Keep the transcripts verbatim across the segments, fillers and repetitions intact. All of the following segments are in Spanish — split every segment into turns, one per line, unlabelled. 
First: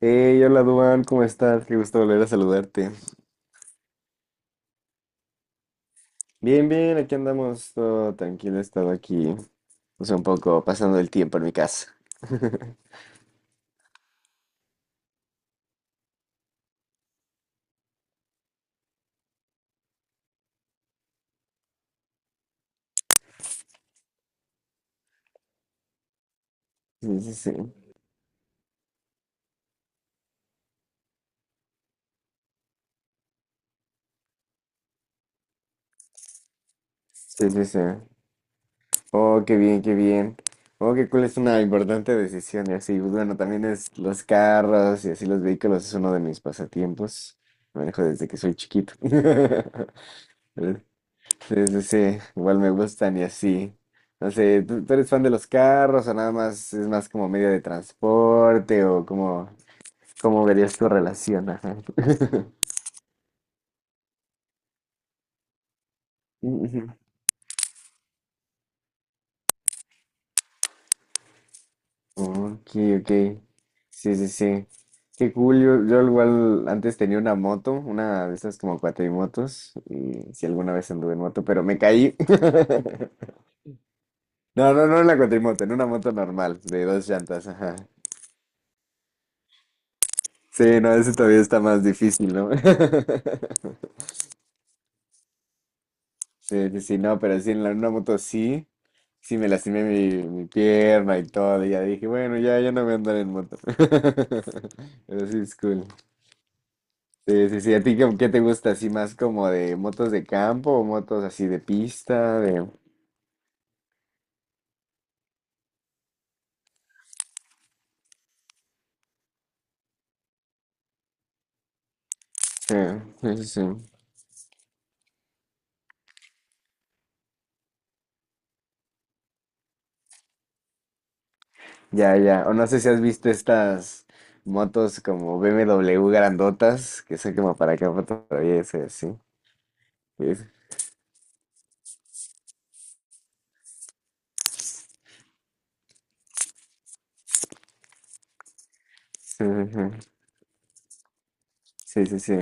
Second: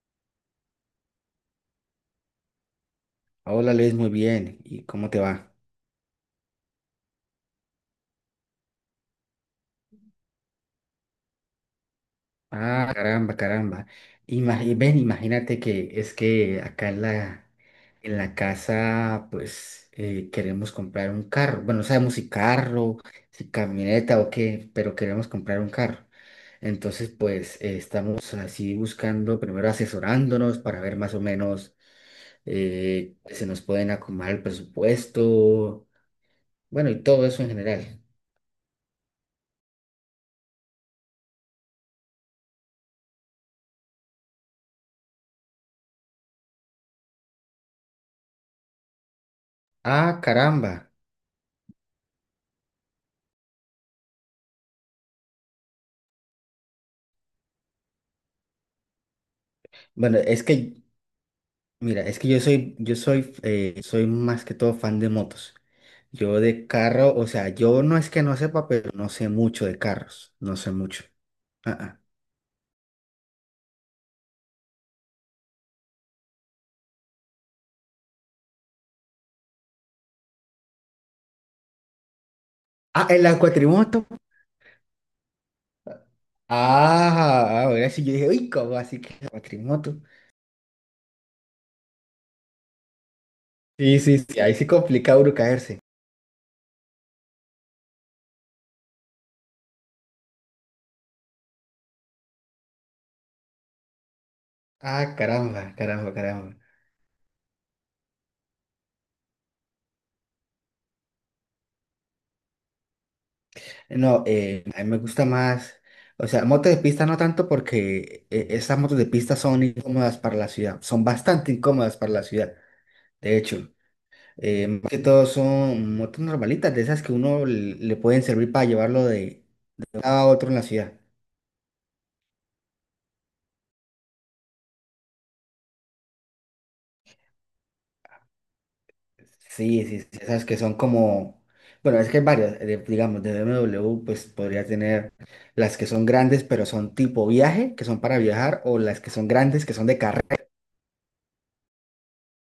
Hey, hola Duan, ¿cómo estás? Qué gusto volver a saludarte.
Hola, Luis, muy bien. ¿Y cómo te va?
Bien, bien, aquí andamos, todo tranquilo, he estado aquí, pues un poco pasando el tiempo en mi casa.
Ah, caramba, caramba. Ima- y ven, imagínate que es que acá en la, en la casa, pues eh, queremos comprar un carro. Bueno, no sabemos si carro, si camioneta o qué, pero queremos comprar un carro. Entonces,
Sí, sí, sí,
pues eh, estamos así buscando, primero asesorándonos para ver más o menos eh, se nos pueden acomodar el presupuesto, bueno, y todo eso en
sí, sí, sí.
general.
Oh, qué bien, qué bien. Oh, qué cool, es una importante decisión y así, pues, bueno, también es los carros y así los vehículos es uno de mis pasatiempos. Manejo desde que soy chiquito.
Ah,
Pero
caramba.
sí, sí, sí, igual me gustan y así. No sé, ¿tú, tú eres fan de los carros o nada más es más como medio de transporte o cómo,
Bueno, es
cómo verías
que
tu relación? Ajá.
mira, es que yo soy, yo soy, eh, soy más que todo fan de motos. Yo de
Ujú.
carro, o sea, yo no es que no sepa, pero no sé mucho de carros, no sé mucho. Ah, ah.
Ok, ok. Sí, sí, sí. Qué cool. Yo, yo igual antes tenía una moto, una de esas como cuatrimotos. Y si alguna vez anduve en moto, pero me caí.
Ah, en la cuatrimoto.
No, no, no en la cuatrimoto, en una moto normal, de dos llantas,
Ah,
ajá.
ahora sí, yo dije, uy, ¿cómo así que la cuatrimoto?
Sí, no, eso todavía está más difícil, ¿no?
Sí, sí, sí, ahí sí complica uno caerse.
Sí, sí, sí, no, pero sí, en la, una moto sí, sí me lastimé mi, mi pierna y todo, y ya dije, bueno, ya, ya no voy a andar en moto.
Ah,
Pero sí, es
caramba,
cool.
caramba, caramba.
Sí, sí, sí, ¿a ti qué, qué te gusta? ¿Así más como de motos de campo o motos así de pista? De...
No, eh, a mí me gusta más, o sea, motos de pista no tanto porque eh, esas motos de pista son incómodas para la ciudad, son bastante incómodas para la ciudad,
Sí,
de
sí, sí, sí.
hecho. Eh, más que todo son motos normalitas, de esas que uno le, le pueden servir para llevarlo de un lado a otro en la ciudad.
Ya, ya, o no sé si has visto estas motos como B M W grandotas, que son como para campo todavía, sí, sí.
Sí, sí, sí, esas
Sí,
que son como, bueno, es que hay varias, eh, digamos, de B M W, pues podría tener las que son grandes, pero son tipo viaje, que son para viajar, o las que son
sí,
grandes, que son de
sí,
carrera.
sí, sí, sí,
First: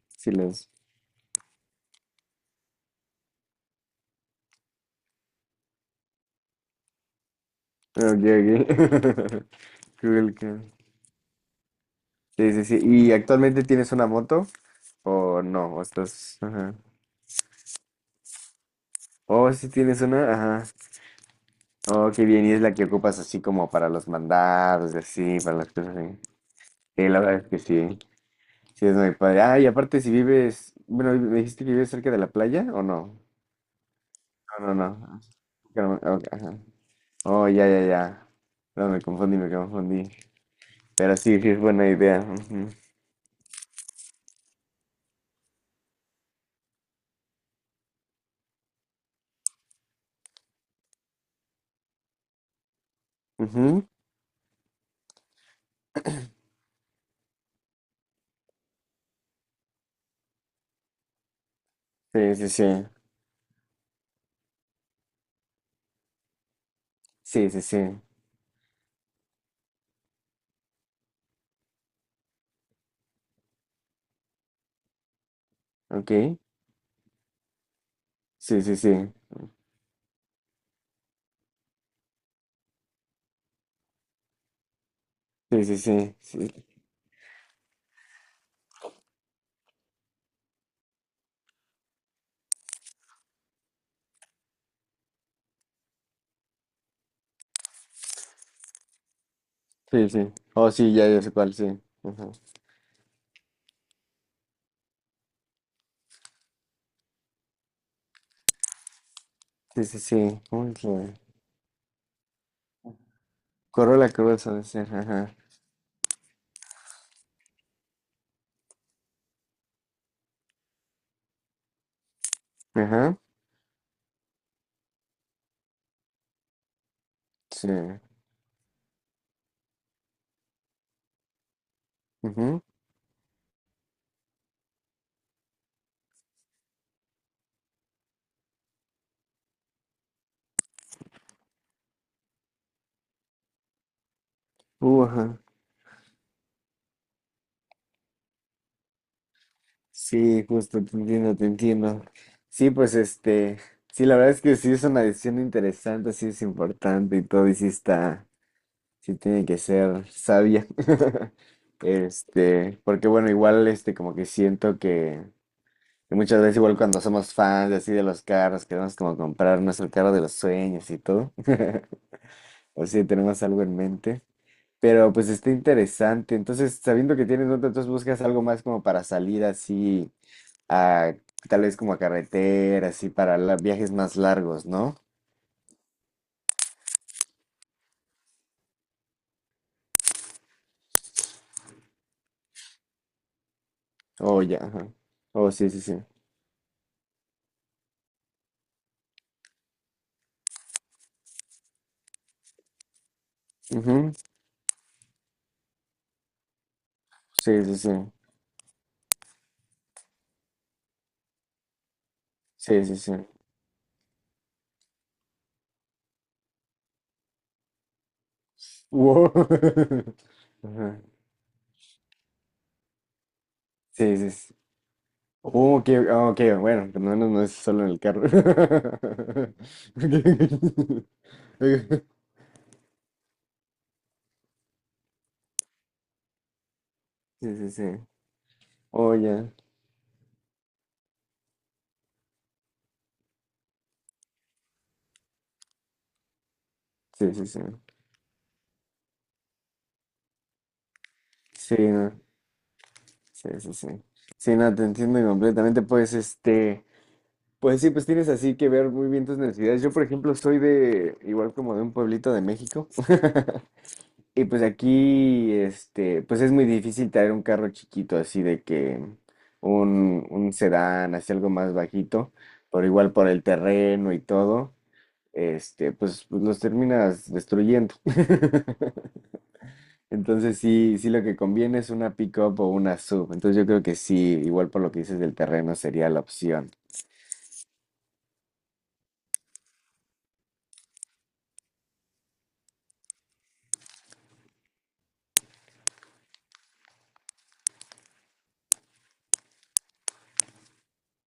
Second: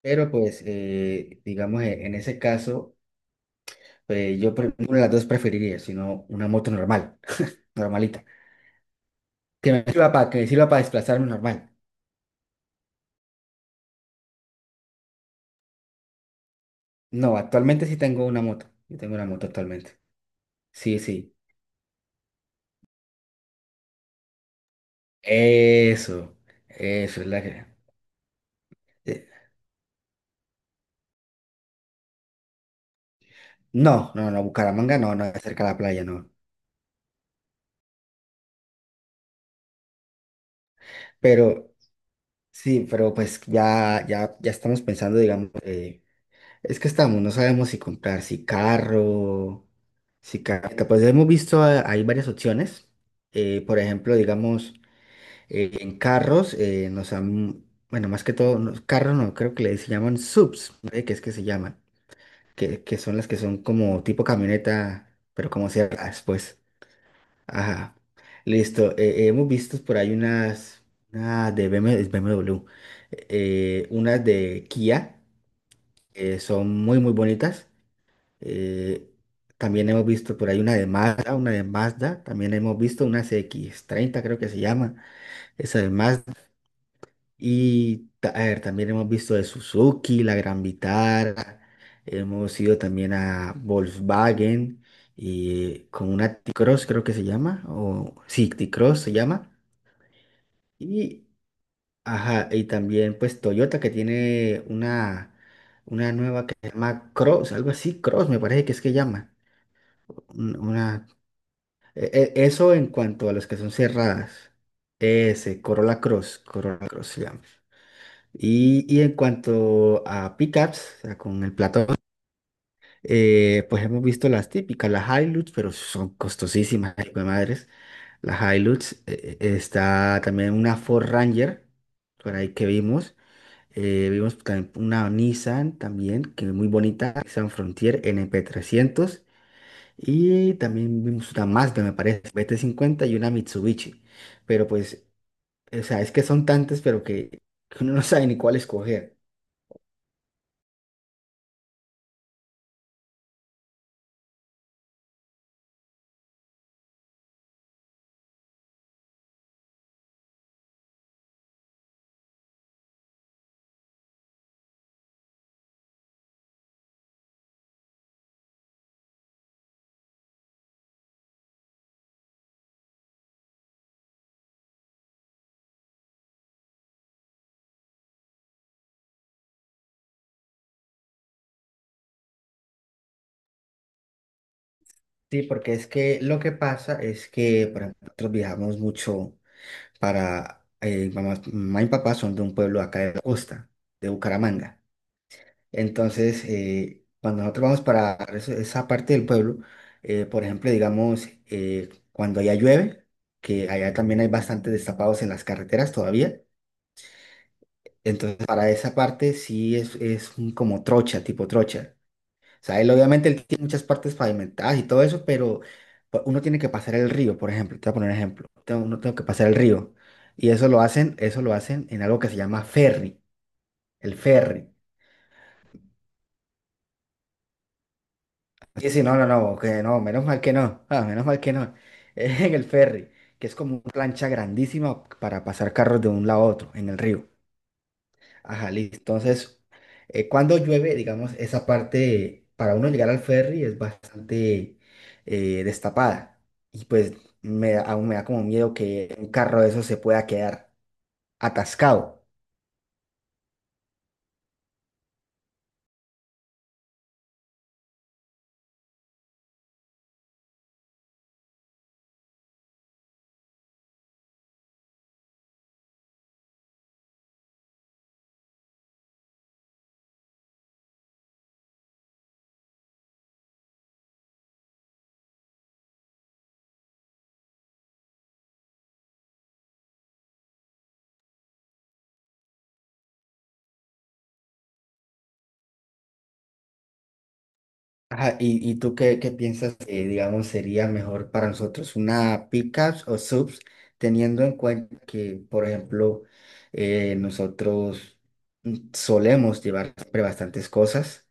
Pero
sí,
pues,
los...
eh, digamos, eh, en ese caso, pues, yo pre- ninguna de las dos preferiría, sino una moto normal,
Ok,
normalita,
ok.
que me sirva para,
Cool,
que me
cool.
sirva para desplazarme normal.
Sí, sí, sí. ¿Y actualmente tienes una moto? ¿O no? ¿O estás...? Ajá.
No, actualmente sí tengo una moto. Yo tengo una moto
Oh, sí
actualmente.
tienes una. Ajá.
Sí, sí.
Oh, qué bien. Y es la que ocupas así como para los mandados, y así, para las cosas así.
Eso.
Sí,
Eso
la
es
verdad
la
es que
que.
sí. Sí, es muy
eh,
padre. Ah, y aparte si vives... Bueno, ¿me dijiste que vives cerca de la playa o no?
No, no, no,
No, no,
Bucaramanga no, no,
no.
es cerca de la
Carmen,
playa,
ok,
no.
ajá. Oh, ya, ya, ya. No, me confundí, me confundí. Pero sí, sí es
Pero
buena idea. Ujú.
sí, pero pues ya, ya, ya estamos pensando, digamos, eh, es que estamos, no sabemos si comprar, si carro, si carro. Pues hemos visto, eh, hay varias opciones. Eh, por
Ujú.
ejemplo, digamos, eh, en carros eh, nos han, bueno, más que todo, no, carros no, creo que le se llaman subs, ¿no? ¿Qué es que se llaman?
Sí, sí, sí.
Que, que son las que son como tipo camioneta, pero como ciertas, pues.
Sí, sí, sí.
Ajá. Listo. Eh, hemos visto por ahí unas, Una de B M W, es B M W, eh, unas de Kia, que
Ok.
son muy, muy bonitas.
Sí, sí,
Eh,
sí.
también hemos visto por ahí una de Mazda, una de Mazda. También hemos visto una c x treinta creo que se llama.
Sí,
Esa
sí,
de
sí.
Mazda.
Sí,
Y ta- a ver, también hemos visto de Suzuki, la Gran Vitara, hemos ido también a Volkswagen y con una T-Cross creo que se llama, o sí, T-Cross se llama.
sí, sí. Oh, sí, ya,
Y,
ya sé cuál, sí. Ajá.
ajá, y también pues Toyota que tiene una, una nueva que se llama Cross, algo así, Cross me parece que es que llama.
Sí, sí, sí.
Un-
¿Cómo es
Una,
la-
e- e- Eso en cuanto a las que son
Corro la
cerradas.
cruz, ha de ser. Ajá.
Ese, Corolla Cross, Corolla Cross se llama. Y, y en cuanto a pickups, o sea, con el platón,
Ajá.
eh, pues hemos visto las típicas, las Hilux, pero son costosísimas, hijo de madres.
Sí.
Las Hilux, eh, eh, está también una Ford Ranger, por ahí que
Ujú.
vimos. Eh, vimos también una Nissan también, que es muy bonita, Nissan Frontier n p trescientos. Y también vimos una Mazda, me parece, b t cincuenta y una Mitsubishi. Pero pues,
Uh, ajá.
o sea, es que son tantas, pero que que uno no sabe ni cuál escoger.
Sí, justo, te entiendo, te entiendo. Sí, pues este. Sí, la verdad es que sí es una decisión interesante, sí es importante y todo, y sí está. Sí tiene que ser sabia. Este, porque bueno, igual este, como que siento que. Y muchas veces igual cuando somos fans de así de los carros, queremos como comprar nuestro carro de los sueños y todo. O si tenemos algo en mente. Pero pues está interesante. Entonces, sabiendo que tienes otro, entonces buscas algo más como para salir así a tal vez como a carretera, así para la- viajes más largos, ¿no?
Sí, porque es que lo que pasa es que, por ejemplo, nosotros viajamos mucho para, eh, mamá, mamá y papá son de un pueblo acá de la costa, de
Oh, ya,
Bucaramanga.
ajá. Oh, sí, sí, sí.
Entonces, eh, cuando nosotros vamos para eso- esa parte del pueblo, eh, por ejemplo, digamos, eh, cuando allá llueve, que allá
Ujú.
también hay bastantes destapados en las carreteras todavía,
Sí, sí, sí.
entonces para esa parte sí es, es un como trocha, tipo trocha. O sea,
Sí,
él
sí, sí.
obviamente él tiene muchas partes pavimentadas y todo eso, pero pa- uno tiene que pasar el río, por ejemplo. Te voy a poner un ejemplo. Tengo- uno tengo que
Wow.
pasar el río. Y eso lo
Ajá.
hacen, eso lo hacen en algo que se llama ferry, el
Sí, sí, sí.
ferry.
Oh, ok, ah, ok, bueno, no, menos no es solo en el carro.
Y sí, no, no, no, que no, menos mal que no, ah, menos mal que no.
Ok.
En el ferry, que es como una plancha grandísima para pasar carros de un lado a otro en el río.
Sí, sí, sí.
Ajá, listo.
Oh, ya.
Entonces, eh, cuando llueve, digamos, esa parte para uno llegar al ferry es bastante eh, destapada. Y pues
Sí, sí, sí.
me, da- aún me da como miedo que un carro de esos se pueda quedar
Sí, no.
atascado.
Sí, sí, sí. Sí, no, te entiendo completamente. Pues, este, pues sí, pues tienes así que ver muy bien tus necesidades. Yo, por ejemplo, soy de, igual como de un pueblito de México. Y pues aquí, este, pues es muy difícil traer un carro chiquito, así de que un, un sedán, así algo más bajito, pero igual por el terreno y todo, este, pues, pues los terminas destruyendo. Entonces sí, sí lo que conviene es una pick-up o una sub. Entonces yo creo que sí, igual por lo que dices del terreno sería la opción.
Ajá, ¿y, y tú qué, qué piensas que, digamos, sería mejor para nosotros, una pickups o subs, teniendo en cuenta que, por ejemplo, eh, nosotros mm, solemos llevar siempre bastantes cosas?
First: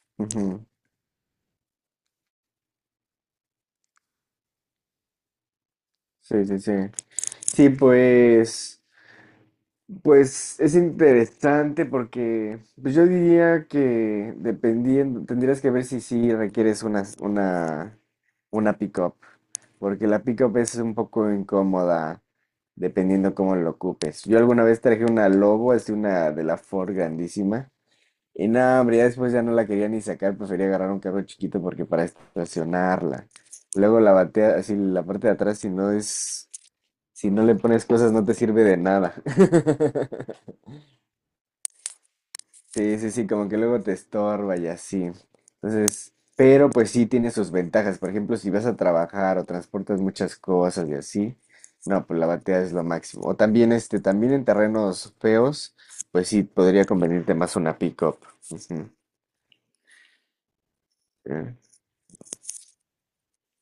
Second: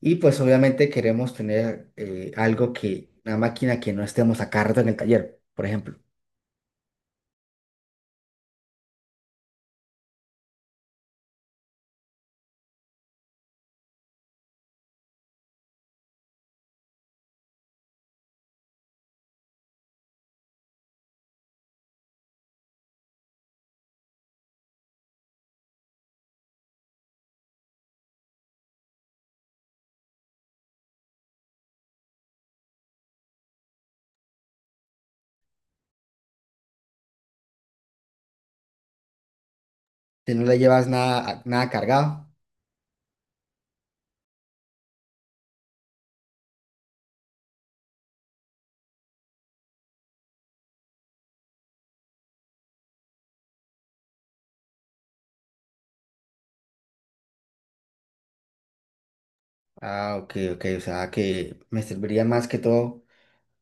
Y pues
Ujú.
obviamente queremos tener eh, algo que, una máquina que no estemos a cargo en el taller, por ejemplo.
Sí, sí, sí. Sí, pues. Pues es interesante porque pues, yo diría que dependiendo, tendrías que ver si sí requieres una, una, una pick-up, porque la pick-up es un poco incómoda dependiendo cómo lo ocupes. Yo alguna vez traje una Lobo, es una de la Ford grandísima, y nada, hombre, ya después ya no la quería ni sacar, prefería agarrar un carro chiquito porque para estacionarla. Luego la batea, así la parte de atrás, si no es, si no le pones cosas, no te sirve de nada.
Si no le llevas nada, nada cargado,
Sí, sí, sí, como que luego te estorba y así. Entonces, pero pues sí tiene sus ventajas. Por ejemplo, si vas a trabajar o transportas muchas cosas y así, no, pues la batea es lo máximo. O también este, también en terrenos feos, pues sí podría convenirte más una pick-up. Ujú.
ah, ok, ok, o sea
Eh,
que me serviría más que todo,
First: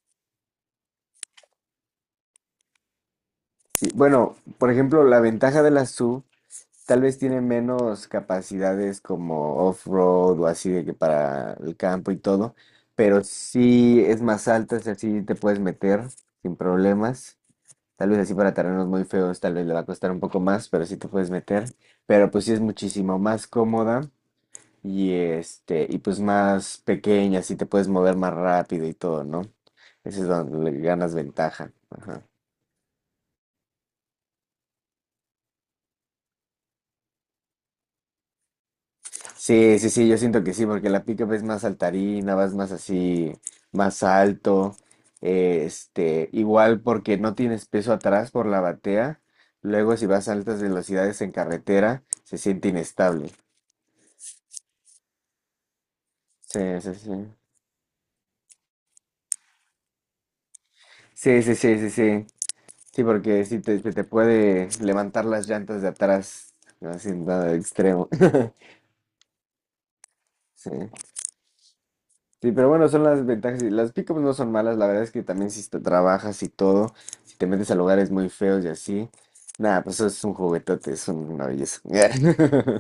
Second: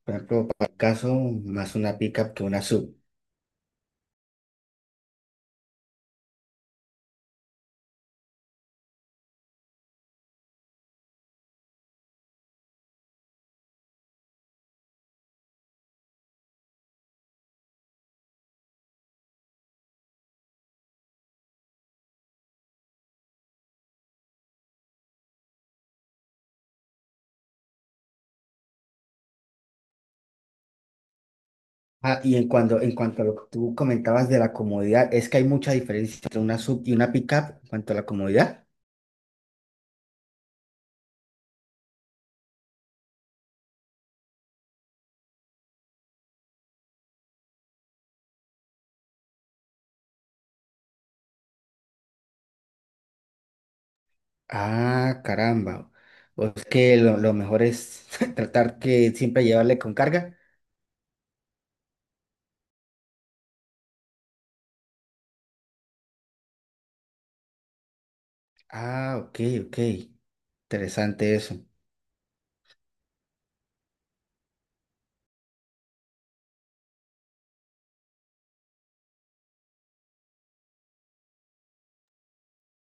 por ejemplo, para el caso, más una pickup que una sub.
Sí, bueno, por ejemplo, la ventaja de la S U V tal vez tiene menos capacidades como off-road o así de que para el campo y todo, pero sí es más alta, es sí te puedes meter sin problemas. Tal vez así para terrenos muy feos, tal vez le va a costar un poco más, pero sí te puedes meter. Pero pues sí es muchísimo más cómoda y este, y pues más pequeña, así te puedes mover más rápido y todo, ¿no? Ese es donde le ganas ventaja.
Ah,
Ajá.
y en cuanto, en cuanto a lo que tú comentabas de la comodidad, es que hay mucha diferencia entre una sub y una pickup en cuanto a la comodidad.
Sí, sí, sí, yo siento que sí, porque la pick es más saltarina, vas más así, más alto, eh, este, igual porque no tienes peso atrás por la batea, luego si vas a altas velocidades en carretera, se siente inestable.
Ah, caramba. O es
Sí, sí,
que
sí.
lo, lo mejor es tratar que siempre llevarle con carga.
Sí, sí, sí, sí, sí. Sí, porque sí te, te te puede levantar las llantas de atrás, haciendo extremo.
Ah, ok, ok.
Sí.
Interesante eso.
Sí, pero bueno, son las ventajas. Y las pickups no son malas, la verdad es que también si te trabajas y todo, si te metes a lugares muy feos y así, nada, pues eso es un juguetote, es un- una belleza.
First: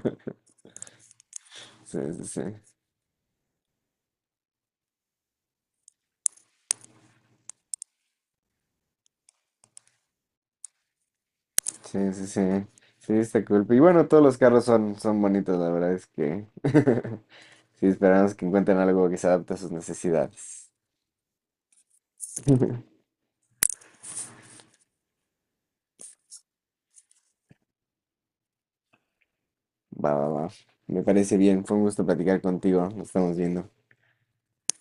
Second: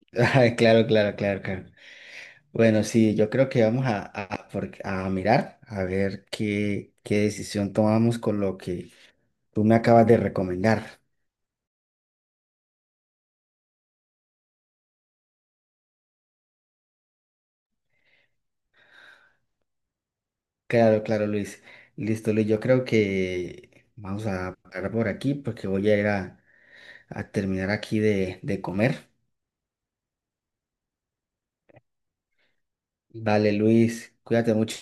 Ay, claro, claro, claro, claro.
Sí, sí, sí,
Bueno, sí, yo creo que vamos a, a, por- a mirar a ver qué, qué decisión tomamos con lo que tú me acabas de recomendar.
sí, sí, sí, sí, está cool. Y bueno, todos los carros son, son bonitos, la verdad es que sí, esperamos que encuentren algo que se adapte a sus necesidades.
Claro, claro, Luis. Listo, Luis. Yo creo que vamos a parar por aquí porque voy a ir a, a terminar aquí de, de comer.
Va, va, va. Me parece bien, fue un gusto platicar contigo, nos estamos
Vale,
viendo.
Luis, cuídate mucho.